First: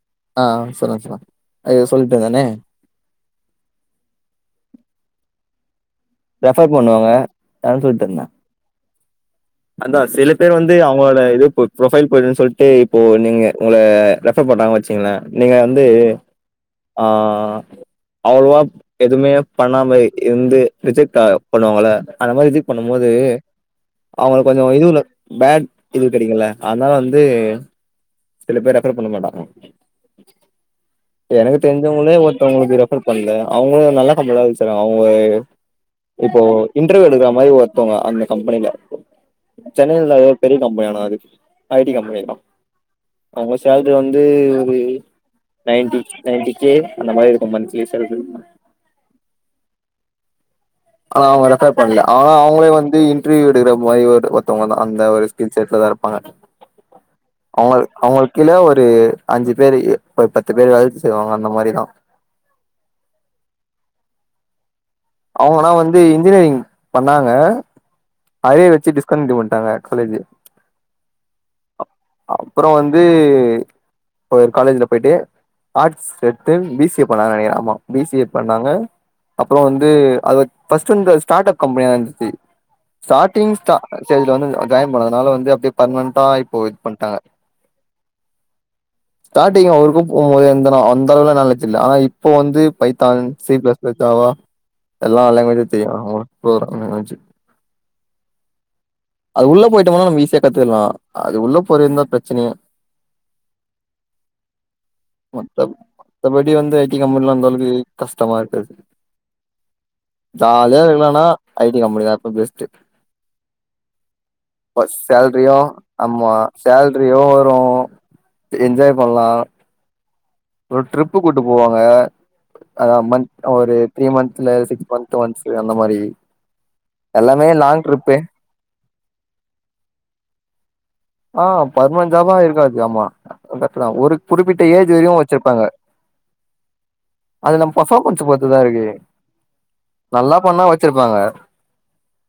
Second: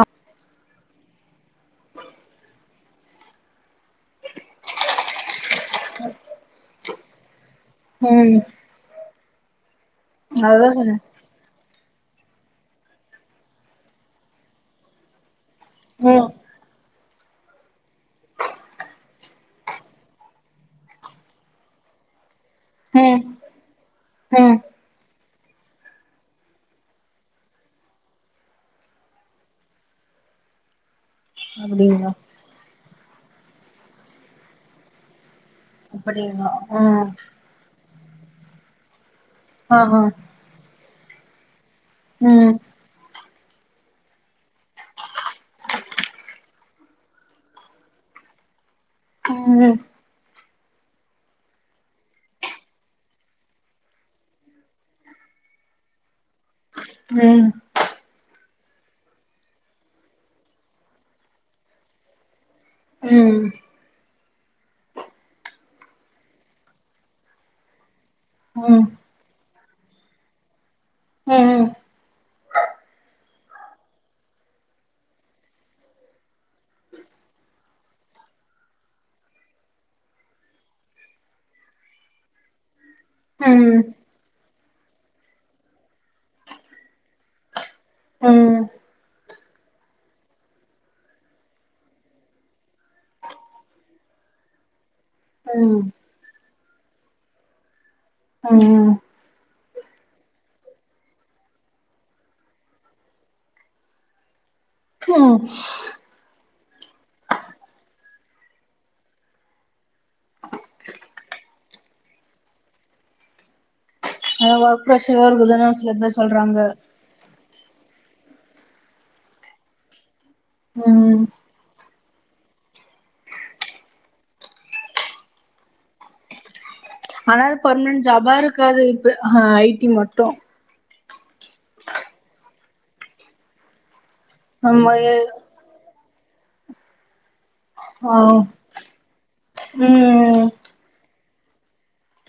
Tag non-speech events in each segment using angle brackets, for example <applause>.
ஆஹ ஆ சொல்லுங்க சொல்லுங்க அய்யோ சொல்ட்டே நானு ரெஃபர் பண்ணுவாங்க தான் சொல்ட்டிருந்த ம் அந்த சில பேர் அதுதா வந்து சொன்னே அவங்களோட இது புரொஃபைல் போதும் சொல்ட்டு இப்போ நீங்க உங்க ரெஃபர் பண்றாங்க வெச்சுக்கோங்களே நீங்க வந்து ம் ஆ அவ்வளவா எதுவுமே பண்ணாம இருந்து ரிஜெக்ட் ஆ பண்ணுவாங்கள அந்த மாதிரி ரிஜெக் பண்ணும் போது ம் அவுங்குளுக்கு ம் கொஞ்சோ இதுதா பேட் இது கெடைக்கல அதனால வந்து சில பேர் ரெஃபர் பண்ண மாட்டாங்க எனக்கு அப்டிங்களா தெரிஞ்சவுங்களே ஒருத்தவுங்குளுக் ரெஃபர் பண்ல அவுங்களோ நல்லா சம்பளோ வெச்சி தறாங்க அவுங்க இப்போ அப்படிங்களா ஆ இன்டர்வியூ எடுக்கற மாரி ஒருத்தவங்க அந்த கம்பனில இருக்கோ ஆ ஆ சென்னைலதா ஏதோ பெரிய கம்பெனி ஆனா அது ஐ டி கம்பெனி தா ம் அவங்க சேல்ரி வந்து ஒரு நைன்டி நைன்டி கே அந்த மாரி இருக்கு மன்த்லி சேல்ரி உம் ஆனா அவங்க ரெஃபர் பண்ல ஆனா அவங்களே வந்து இன்டர்வியூ எடுக்கிற மாரி ஒருத்தவங்க தா அந்த ஒரு ஸ்கில் செட்லதா இருப்பாங்க ம் அவங்க அவங்க கீழ ஒரு அஞ்சு பேர் ஒரு பத்து பேர் வேல செய்வாங்க அந்த மாரிதா உம் அவங்கனா வந்து இன்ஜினியரிங் பண்ணாங்க அதே ம் வெச்சு டிஸ்கண்டினுயு பண்ட்டாங்க காலேஜ் உஹம்ம் அப்றம் வந்து ஒரு காலேஜ்ல போய்ட்டு ஆர்ட்ஸ் எடுத்து பிசிஏ பண்ணாங்க நெனைக்கிறே ஆ பிசிஏ பண்ணாங்க அப்றம் வந்து அது பஸ்ட்டு இந்த ஸ்டார்ட் அப் கம்பெனியா இருந்துச்சு ஸ்டார்டிங் ஸ்டா ஸ்டேஞ்ள வந்து ஜாய்ன் பண்ணதுனால வந்து அப்டியே பர்மனன்டா இப்போ பண்டாங்க ம் ஸ்டார்டிங் அவருக்கு போபோது எந்த அந்த அளவுல நாளேஜ் இல்ல ஆனா இப்போ வந்து Python C plus plus Java எல்லா லாங்குவேசும் ம் தெரியு உ போற எச்காச்சு உம் உள்ள போயிட்டம்னா ஈஸியா கத்துகலா அது உள்ள போறது தா பிரச்சனையே ம் அப்டி வந்து ஐடி கம்பெனிலா அந்தளவுக்கு கஷ்டமா இருக்காது ஜாலியா இருக்கலானா ஐடி கம்பெனிதா இப்ப பெஸ்ட்டு ஆன ஒர்க் பிரசர் சேல்ரியு இருக்குனு சில பேர் ஆமா சொல்றாங்க சேல்ரியு வரு என்ஜாய் பண்ணலா ஒரு ட்ரிப்பு ம் கூப்ட்டு போவாங்க ம் ஒரு த்ரீ மந்த்ல சிக்ஸ் மந்த்த் ஒன்ஸ் அந்த மாரி ஆனா எல்லாமே அது லாங் பர்மனன்ட் ட்ரிப்பு ஜாபா இருக்காது இப்ப ஹ ஐடி மட்டு ஆஹ் பர்மன்ட் ஜாபா இருக்காது ஆமா கரெக்டு தா ஒரு குறிப்பிட்ட ஆமா ஏஜ் எ வரியு வெச்சிருப்பாங்க அது நம்ம ஆ பர்பாமன்ஸ் பெருத்துதா இருக்கு நல்லா ம் பண்ணா வெச்சிருப்பாங்க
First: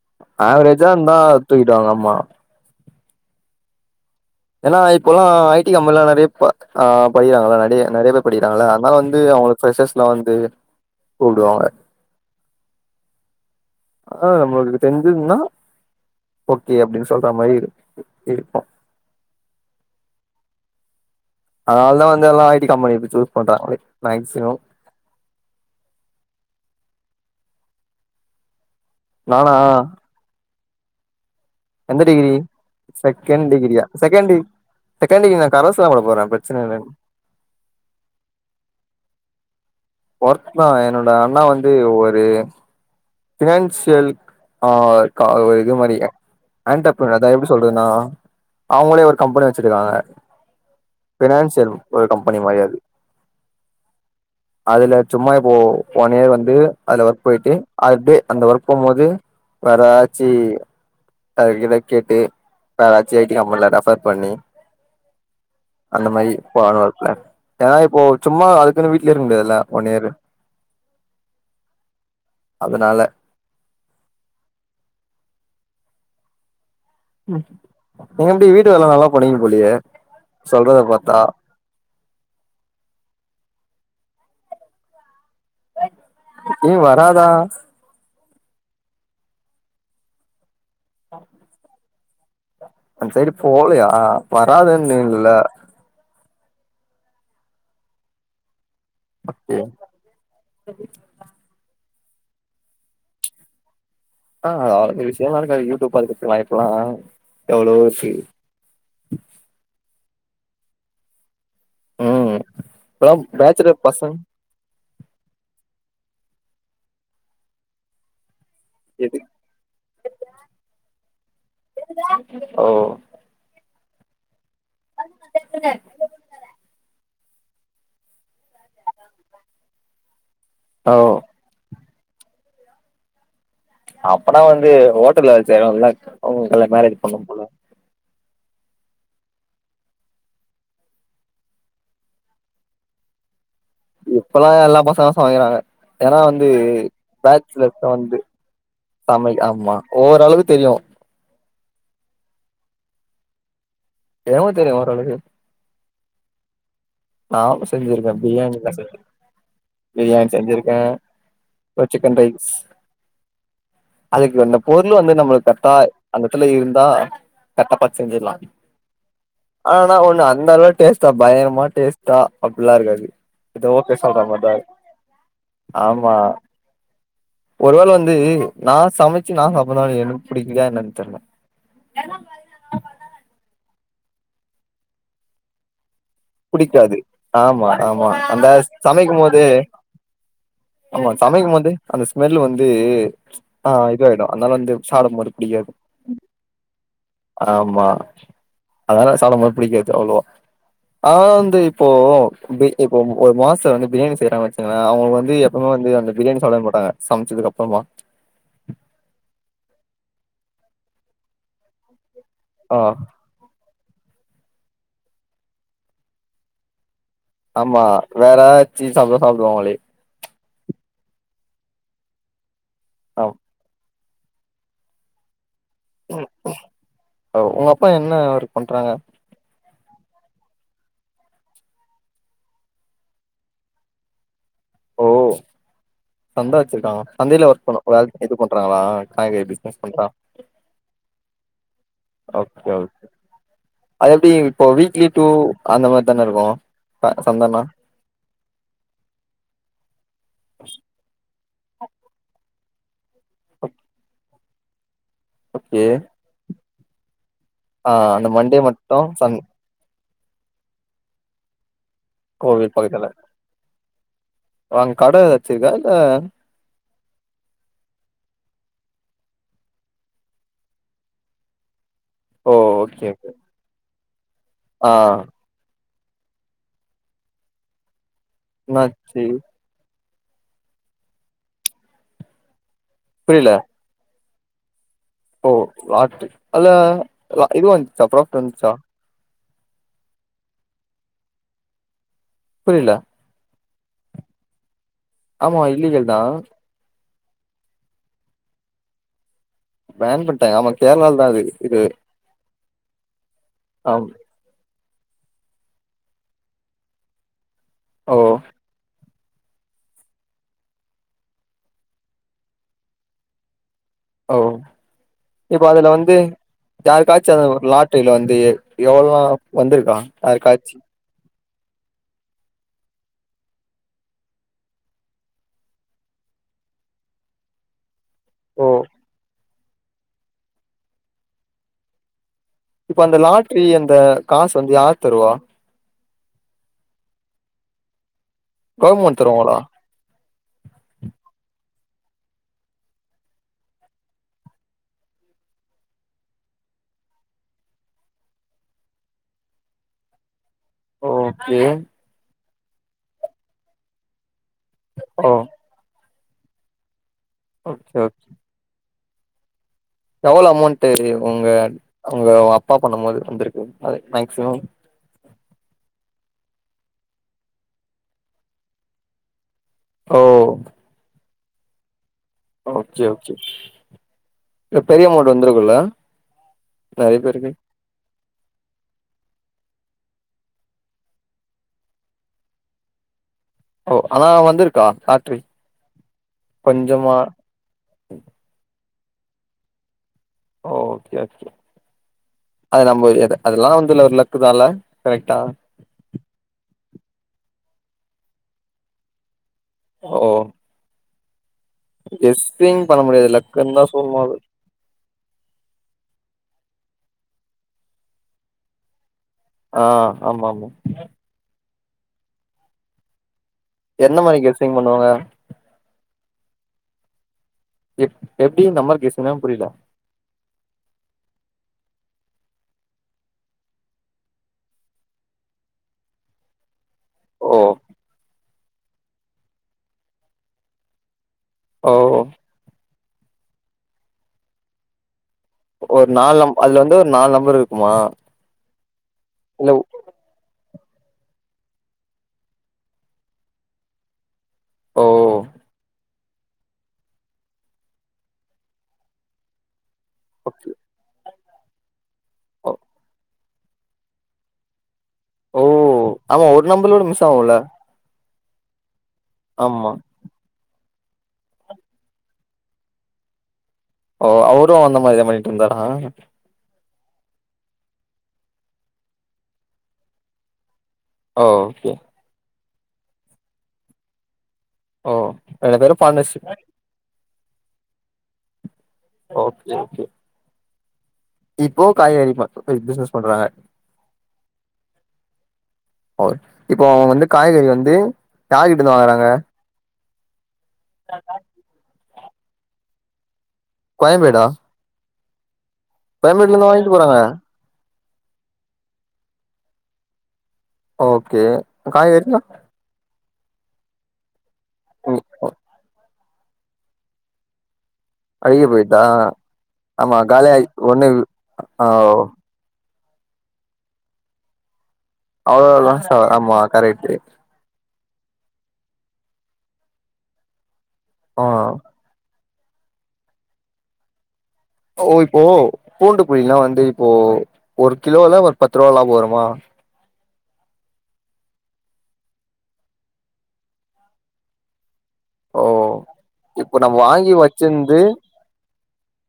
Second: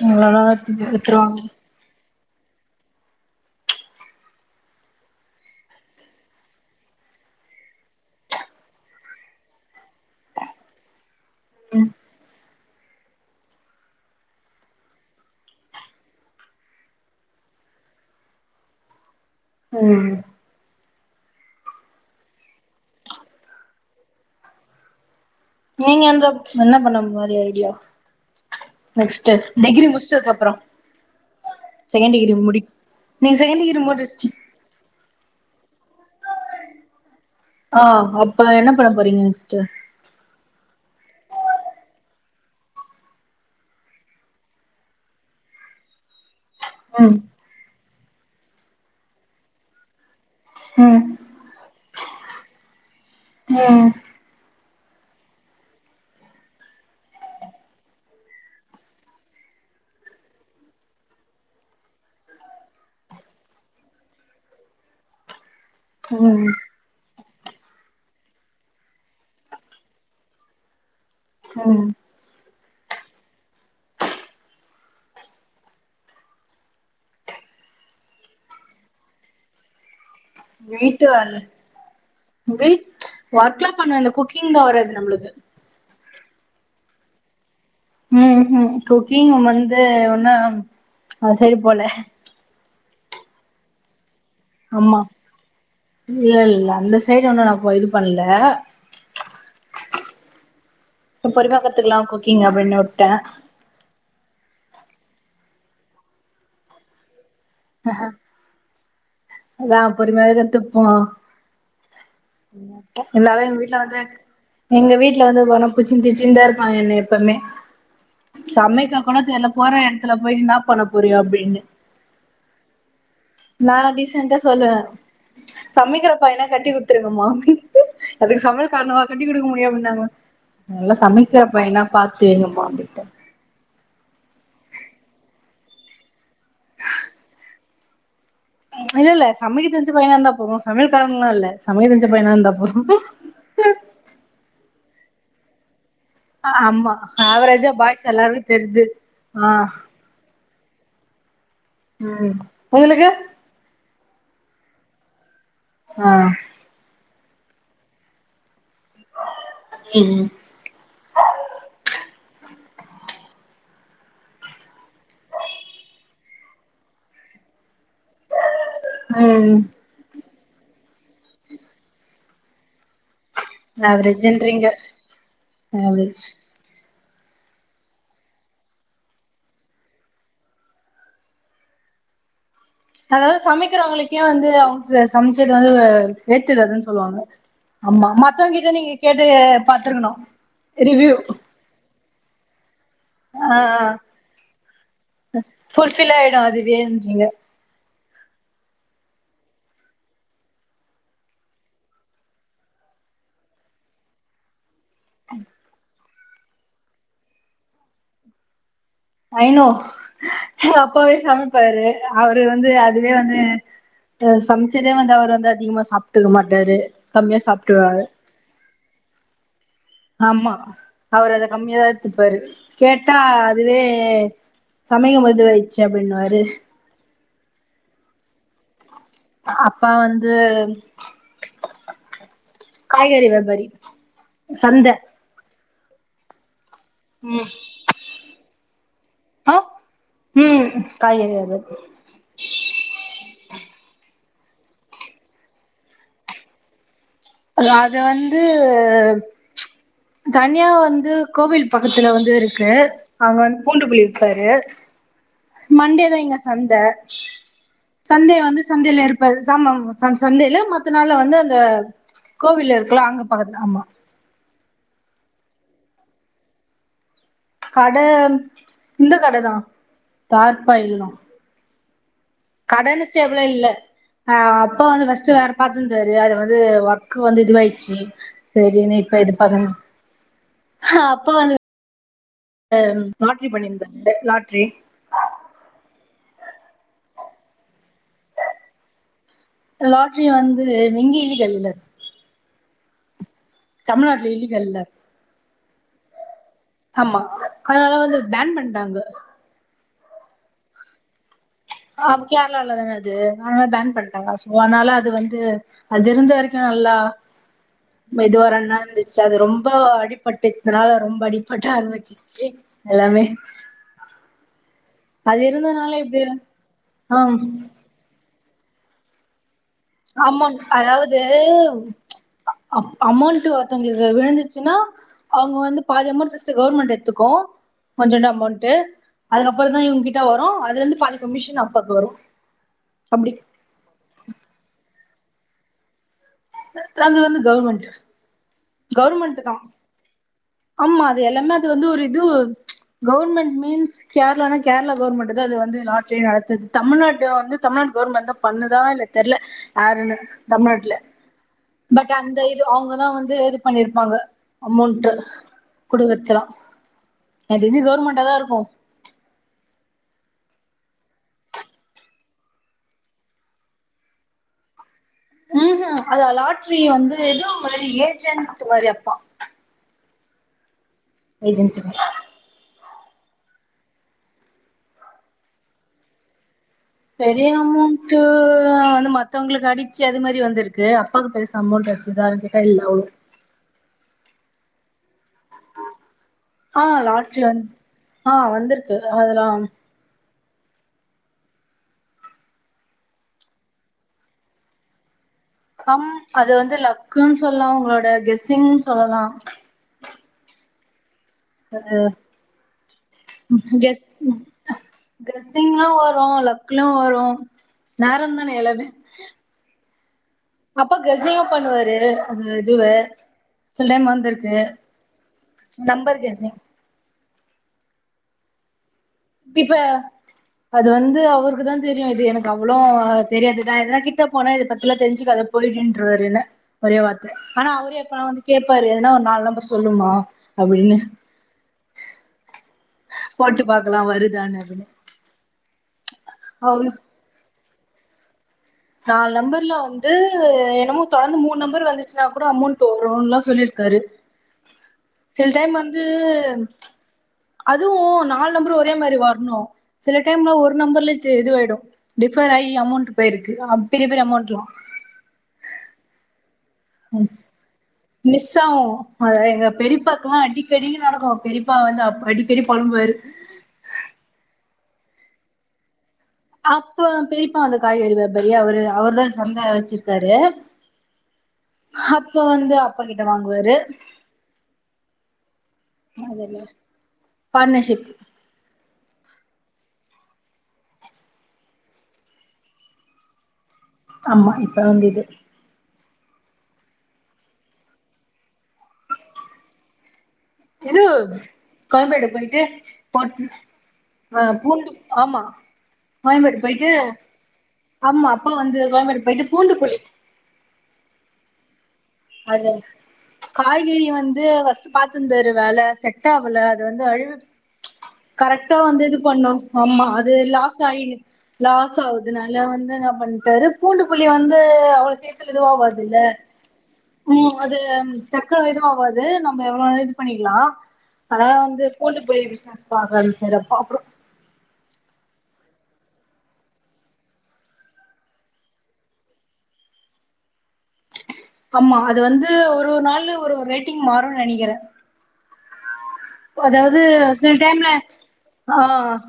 எங்களலா ஆவரேஜா இருந்தா வித்துருவாங்க தூக்கிடுவாங்க ஆமா ஏன்னா இப்பெல்லா ஐடி கம்பெனி நெறைய படிகறாங்களா நெறைய நெறைய பேர் படிகறாங்கள அதனால வந்து அவங்களுக்கு வந்து கூப்டுவாங்க ஆஹ நம்மளுக்கு தெரிஞ்சிதுன்னா ஓகே அப்டின்னு சொல்ற மாரி இரு இருக்கு உம் அதனால தா வந்து எல்லா ஐடி கம்பெனி சூஸ் பண்றாக மேக்சிமம் நீங்க அந்த என்ன பண்ண மாரி ஐடியா நெக்ஸ்ட் நானா டிகிரி முடிச்சதுக்கு அப்புறம் எந்த செகண்ட் டிகிரி முடி நீங்க செகண்ட் டிகிரி செக்கண்ட்டிகிரியா முடிச்சி செகண்டி செக்கண்டி கரஸ்தா போட போறே பிரச்சன இல்லன் ஆ அப்ப என்ன பண்ண போறிங்க நெக்ஸ்ட்டு ஒர்க்தா என்னோட அண்ணா வந்து ஒரு பினான்சியல் ஆ க ஒரு இது மாரி ம் ஆண்டர்பர்னர் அதா எப்டி சொல்றதுனா அவங்களே ஒரு கம்பெனி வெச்சிருக்காங்க ம் டேன்செல் ஒரு கம்பெனி மாரி அது ம் அதுல சும்மா இப்போ ஒன் இயர் வந்து அதுல ஒர்க் போயிட்டு அதப்டே ஒர்க் போகும்போது வேறெதாச்சி இடை கேட்டு யாராச்சி ஐ டி கம்பெனில ரெஃபர் பண்ணி அந்த மாரி ம் போலானு ஒரு ப்ளான் ஏனா இப்போ சும்மா அதுக்குனு வீட் லயே இருக்க முடியதுல ஒன் இயர் ம் அதனால நீங்க எப்டி வீட்டு வேல நல்லா பண்விங்க போலயே சொல்றத வீட்டு பாத்தா வேல வீட் ஒர்க்லா பண்ணுவ இந்த குக்கிங் தா வராது நம்ளுக்கு குக்கிங் வராதா ம் ஹு குக்கிங் வந்து இன்னொ அந்சைடு போல அந்சைடு போவ்லயா வராதுன்னிங்ல்ல இல் அந்த சைடு இன்னு நா போ இது பண்ல அ ஹே சூப்பர்அருமையாஇருக்கு கத்துக்கலாம் குக்கிங் அப்படின்னு உட்டன் ஆ விஷயம்ல்லா இல்ல யூடியூப் பாத்துக் கத்துகலாம் இப்பல்லா எவ்வளவு ஃபீ நான் பொறுமயாவே கத்துப்போ ம் இப்பல்லா இருந்தாலும் எங்க வீட்ல பேச்சுலர் வந்து பசங் எங்க வீட்ல வந்து போனப் குச்சி திச்சிந்தான் இருப்பா என்ன எப்பவுமே சமைக்க கூட எது தெர்ல போற எடத்துல போயி இன்னா பண்ண போறியோ அப்டின்னு ஓ நா ரீசண்ட்டா சொல்லுவ சமைக்கிற பையனா கட்டி குத்துருங் ம் வாங்கி அதுக்கு சமையல் காரணவா கட்டி் குடுக்க முடியும் அப்படின்னாங்க நல்லா ஓ சமைக்கிறப் பையனா பாத்து ஏமாந்துத்தே அப்பதான் வந்து ஹோட்டல செய்வோம்ல்ல அவுங்குள மேரேஜ் பண்ணும் போல இல்ல இல்ல சமைக்க தெரிஞ்ச பையனா இருந்தா போதும் சமையல் காரங்கல்லா இல்ல சமையல் தெரிஞ்ச பையனா இருந்தா போது இப்பல்லாம் எல்லா பசங்களும் சமைக்கிறாங்க ஏனா வந்து ஆமா ஆவரேஜா பேச்சுலர்ஸ் பாய்ஸ் வந்து எல்லாருக்கு தெரிது சமை ஆ ஆமா ஒரளவுக் தெரியு ம் உங்களுக்கு எவ்ளோ தெரியு ஓரளவுக்கு ஆஹ் நான் செஞ்சிருக்கேன் பிரியாணி ம் ம் பிரியாணி செஞ்சிருக்கேன் இ சிக்கன் ரை அதுக்கு அந்த பொருள் வந்து நம்மளுக்கு கரெக்டா அந்தத்துல இருந்தா கரெக்டாப்பாத் செஞ்சிடலாம் ம் ஆனா ஒண்ண அ இந்த அளவு டேஸ்டா பயங்கறமா டேஸ்ட் ஏன் அப்படிலாம் இருக்காது இத ஓகே சொல்ற மார் தான் ஆவரேஜ்ன்றீங்க ஆமா ஆவரேஜ் ஒருவேளை வந்து நான் சமைச்சு நான் சாப்ட்றனால எனக்கு புடிக்கலாயா என்னன் தெரில அதாவது சமைக்கிறவங்களுக்கே வந்து அவங்க சமைச்சது வந்து ஏத்துறதுன்னு புடிக்காது சொல்லுவாங்க ஆமா அந்த மத்தவங்க கிட்ட நீங்க சமைக்கும் கேட்டு போது பாத்துருக்கணும் ஆமா ரிவ்யூ சமைக்கும் போது அந்த ஸ்மெல் வந்து ஆ ஆஹ் இது ஆயிடும் அதனால வந்து சாப்பிடம் போது புடிக்காது ஃபுல்ஃபில் ஆயிடு அதுவேன்றீங்க ஆமா அதலா சாப்டும்போது பிடிக்காது அவ்ளவா ஆஹ் வந்து இப்போ இப்போ ஒரு மாஸ்டர் வந்து பிரியாணி செய்றாங்க வச்சு அவங்களுக்கு வந்து எப்பவுமே வந்து அந்த பிரியாணி சாப்பிட மாட்டாங்க சமைச்சதுக்கு அப்புறமா ஐனோ அப்பாவே சமைச்சாரு அவரு வந்து ஆ அதுவே வந்து அஹ் சமைச்சதே வந்து அவரு வந்து அதிகமா சாப்பிட்டுக்க மாட்டாரு கம்மியா ஆமா சாப்ட்டுருவாரு வேற ஸ்வீட் சாப்பிட்டு தான் சாப்டுவாங்களே ஆமா அவரு அத கம்மியாதான் எடுத்துப்பாரு கேட்டா ஆ அதுவே. ஏ சமைக்கபோது ச்ச அப்படின் வாரு உன் அப்பா என்ன ஒர்க் பண்றாங்க. அப்பா வந்து காய்கறி வெபாரி சந்தை. ஓ சந்தா. இருக்காங்க சந்தையில ஒர்க் பண்ணு வே இது பண்ணும் <unintelligible> அஹ உம் காய்கறி அது ஓகே ஓகே. அது எப்படி இப்போ வீக்லி டுஅந்த மாதிரி தானே இருக்கு ச சந்தனா அ அது வந்து. தனியா வந்து. கோவில் பக்கத்துல வந்து இருக் இருக்கு அங்க வந்து பூண்டு புளி விப்பாரு. ஓகே மண்டே தான் இங்க சந்த ஆ அந்த சந்தைய மண்டே வந்து மட்டு சந்தையில சந் இருப்பது ஆம. ச சந்தையில மத்த நாள்ல வந்து அந்த. கோவில் இருக்குலா அங்க பக்கத்துல ஆமா. வாங்க கட எதாச்சிருக்கா இல்ல. கட இந்த கடதான் தார்ப்பா இதுதான். ஓ ஓகே ஓகே. அப்ப ஆ வந்து ஃர்ஸ்ட் வேற பாத். ந்தாரு அதது வந்து ஒர்க்க வந்து இதுவாயிச்சு. செரி நீ இப்ப என்னாச்சு எது ப்த்தங்க. ஆ அப்போ வந்து. லாட்ரி புரியல பண்ணியிருந்தது லாரி. தே ஓ லாட்ரி அல்ல இது வந்துச்சா பிராஃபிட் வந்துச்சா. லாட்ரி வந்து வெங்கயலிகள்ல்ல. <unintelligible> புரில. தமிழ்நாட்ல இல்லிகள்ல. ஆமா இல்லிகள் தான். ஆமா அதனால வந்து பேன் பண்டாங்க பேன் பண் ஆமா கேரளால தா அது இது கேரளால <unintelligible> அதனால பேன் ஆம் பண்டாங்க சோ அதனால அது வந்து அது இருந்த வரைக்கூ நல்லா ஓ மெதுவா ரண்ண இருந்த் அது ரொம்ப அடிபட்டுனால ரொம்ப அடிபட்டா ஆரம்பிச்சிருச்சு எல்லாமே ஓ அது இப்ப இருந்ததுனால அதுல வந்து இப்டி ஆ யாருக்காச்சு அ ஒரு லாட்ரில வந்து எவ்ளோ வந்திருக்கா அமௌண்ட் யாருக்காச்சு அதாவது அமௌண்ட் ஒருத்தவங்களுக்கு விழுந்துச்சுன்னா அவங்க வந்து பாதி அமௌண்ட் ஃபஸ்ட் கவர்மெண்ட் எடுத்துக்கு கொஞ்சோண்டு ஓ அமௌண்ட்டு அதுக் கப்றோ இவங்ககிட்ட வரு அதுலருந்து பாதி கமிஷன் அப்பாக்கு வரு இப்ப அந்த அப்டி லாட்ரி அந்த காசு வந்து யார் தருவா அது வந்து கவுர்மெண்ட்டு கவர்மெண்ட் கவுர்மெண்ட்தா தருவாங்களா ஆமா அது எல்லாமே அது வந்து ஒரு இது கவுர்மெண்ட் மீன்ஸ் கேர்ளானா கேரளா கவுர்மெண்ட்தா இது வந்து லாறட்ரியே நடத்துது தமிழ்நாட்ட வந்து தமிழ்நாடு கவர்மெண்ட் வந்து பண்ணுதா இல்ல தெர்ல யாருன்னு தமிழ்நாட்டுல ஓகே பட் அந்த அவங்கதா வந்து எடுத்து பண்ணிருப்பாங்க அமௌண்ட்டு ஓ குடுக்கறதுக் த்ர எனக்கு தெஞ்சு ஓகே ஓகே கவர்மெண்டாதா இருக்கு எவ்ளோ அமௌண்ட்டு உங்க உங்க அப்பா பண்ணும் போது வந்திருக்கு அ மேக்சிமம் ம் ஹூ அத லாட்ரி வந்து எதோ ஏஜென்ட் மாரி அப்பா ஓ ஏஜென்சி மார் ஓகே ஓகே இல்ல பெரிய அமௌண்ட் வந்துருக்குல்ல பெரிய அமௌண்ட் வந்து மத்தவங்களுக்கு அடி ச்சு அது மாரி வந்திருக்கு அப்பாக்கு பெருசா அமௌண்ட் அச்சுதான் கேட்டா இல்ல அவ்ளொ ஓ ஆனா வந்துருக்கா ஆ லாட்ரி வந் ஆ வந்துருக் கு அதுலா ஓகே ஓகே அது நம்ம அதெல்லா வந்து ஒரு லக்கு தால கரெக்டா அம் அது வந்து லக்குன்னு சொல்லலா உங்களோட கெஸ்ஸிங்னு சொல்லலா ஓ அது கெஸ்ஸிங் பண்ண முடியாது லக்குன்னு தா கெஸ் சொல்லணு அது கெஸ்ஸிங்கு வரு லக் ல வரு நேரந்தான எல்லமே ஆ ஆமா ஆமா அப்ப கெஸ்ஸிங்கு பண்ணுவாரு து அதுவே சில டைம் எந்த மாரி வந்திருக்கு கெஸ்ஸிங் பண்ணுவாங்க நெம்பர் கெஸ் எப் எப்டி நம்ம கெஸ் இப்ப அது வந்து அவுருக்குதா தெரியு இது எனக்கு அவ்ளோ தெரியாது நா எனா கிட்ட போனே இதை பத்திலா தெரிஞ்சுக்காத போயிடுன்றுவாரு என்ன ஒரே வார்த்த ஓ ஆனா அவரே எப்பனா வந்து கேபாரு எதுன்னா ஒரு நாலு நம்பர் சொல்லுமா அப்படின்னு ஓ போட்டு பாத் எல்லா வருதானனு அப்படின்னு ஒரு நாலு நம் அதுல வந்து ஒரு நாலு நம்பரு மா நாலு நம்பர்ல வந்து எ தொடர்ந்து மூணு நம்பர் வந்துச்சுன்னா கூட அமௌண்ட் வரும்லா சொல்லிருக்காரு ஓ சில டைம் வந்து <unintelligible> அதுவும் நாலு நம்பர் ஒரே மாதிரி வரணும் சில டைம்ல ஓகே ஒரு நம்பர்ல யே இதுவாயிடும் டிஸ்ப்பிரேட் ஓ ஆகி அமௌண்ட் போயிருக் எல்லா பெரிய பெரிய அமௌண்ட்லா ஓ ஆமா ஓட் நம்மளோட மிஸ் ஆகும்ல மிஸ் ஆகும் அத எங்க பெரியப்பாக்கல்லா அடி டைலியும் நடக்கும் பெரியப்பா வந்து அப் அடிக்கடி பொழம்புவாரு ஓ அவரும் அந்த மாரிதா பண்ணிட்டு இருந்தார அப்ப பெரியப்பா அந்த காய்கறி வியபாரியா அவரு அவர்தான் சந்தை வச்சிருக்காரு ஓ ஓகே ந்து அப்பா கிட்ட வாங்குவாரு ஓ ரெண்டு பேரு பார்ட்னர்ஷிப் பார்ட்னர்ஷிப் ஓகே ஓகே இப்போ காய்கறி மார்க்கெட் பிசினஸ் பண்றாங்க ஆமா இப்ப வந்து இது ஓ இப்போ அவங்க வந்து காய்கறி வந்து யார் கிட்டிருந்து வாங்கறாங்க இது கோயம்பேடு போயிட்டு போட்டு ஆ பூண்டு ஆமா கோயம்பேட்டில் கோயம்பேடு இருந்தா போயிட்டு வாங்கிட்டு போறாங்க ஆமா அப்பா வந்து கோயம்பேடு போயிட்டு பூண்டு போளி ஓகே அப்போ காய்கறியெல்லா ச் காய்கறி வந்து பாத்துருந்தாரு வேல செட் செட்டாவல அது வந்து அழு ச் அழுகி கரக்டா போயிட்டா வந்து இது பண்ணு ஆமா அது காலியா லாஸ் ஆயி ஒண்ணு ஆ லாஸ் ஆகுதுனால வந்து நா வண்டாரு பூண்டு புளி வந்து அவ அவ்ளோ லாசா ஆமா கரெக்ட் உம் அது டக்குனு எதுவு ஆவாது நம்ம எவ்ளோ வேணாலு இது பண்ணிற்லாம் ஆ அதனால வந்து பூண்டு புளி பிஸ் னஸ் பாக்க ஆரம்பிச்சறப்பா அப்றோ ஓ இப்போ பூண்டு புளிலாம் வந்து இப்போ ஒரு கிலோல ஒரு பத்து ரூபா லாப வருமா ஆமா அது வந்து ஒரு ஒரு நாளு ஒரு ஒரு ரேட்டிங் மாறும்னு நெனைக்கிறே ஓ இப்போ நம்ம அதாவது வாங்கி சில டைம்ல வச்சிருந்து ஆஹ்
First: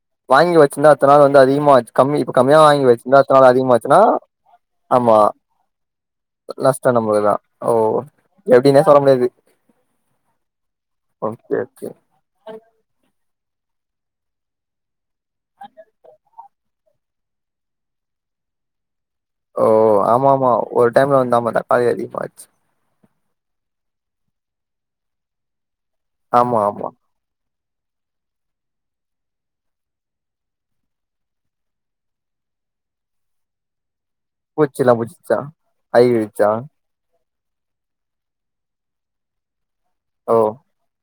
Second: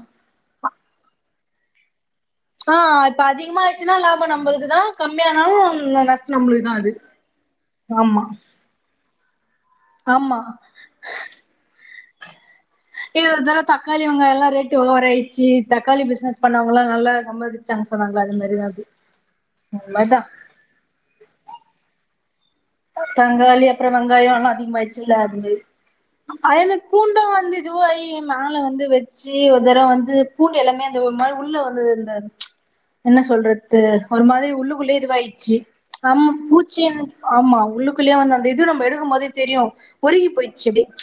இன்னு அத்தன நாள் வந்து அதிகமாச் கம்மி இப்ப கம்மியா ஆ வாங்கி வச்சுந்தா இப்ப அத்த நாள் அதிகமா ஆச்சுன்னா அதிகமாச்சுன்னா லாபோ நம்மளுக்குதா ஆமா கம்மியானாலு நஷ்டோ நம்மளுக்குதா அது நஷ்டம் நம்மளுக்குதான் ஓ ஆமா எப்டினே சொல்ல முடியாது ஆமா ஓகே <unintelligible> இது <unintelligible> தக்காளி வெங்காயம் எல்லா ரேட்டு ஓவர் ஆயி ச்சு தக்காளி பிஸ்னஸ் பண்ணவங்கல்லாம் நல்லா சம்பாதிச்சாங்க சொன்னாங்கள்ள அது மாரிதா அது ஓ உண்மதா ஆமா ஆமா ஒரு டைம்ல வந்தாமா தக்காளி அதிகமா தங்காளி அப்புறம் வெங்காயம் எல்லாம் அதிகமாய்ச்சுல்லா அது மாரி ஆமா அதே மாரி ஆமா பூண்டும் வந்து இதுவாயி மேல வந்து வச்சு ஒரு தடவ வந்து பூண்டு எல்லாமே அந்த ஒரு மாரி உள்ள வந்து இந்த ச் என்ன சொல்றது ஒரு மாரி பூச்சில்லா உள்ளுக்குள்ளே புடிச்சிச்சா இதுவாயிடுச்சு ச் ஐ நம்ம இழுச்சா பூச்சிய ஆமா உள்ளுள்ளயே வந்து அந்த இது நம்ம எடுக்கும்போதே தெரியும் பொருகி ஓ போயிடுச்சு அப்டியே ச்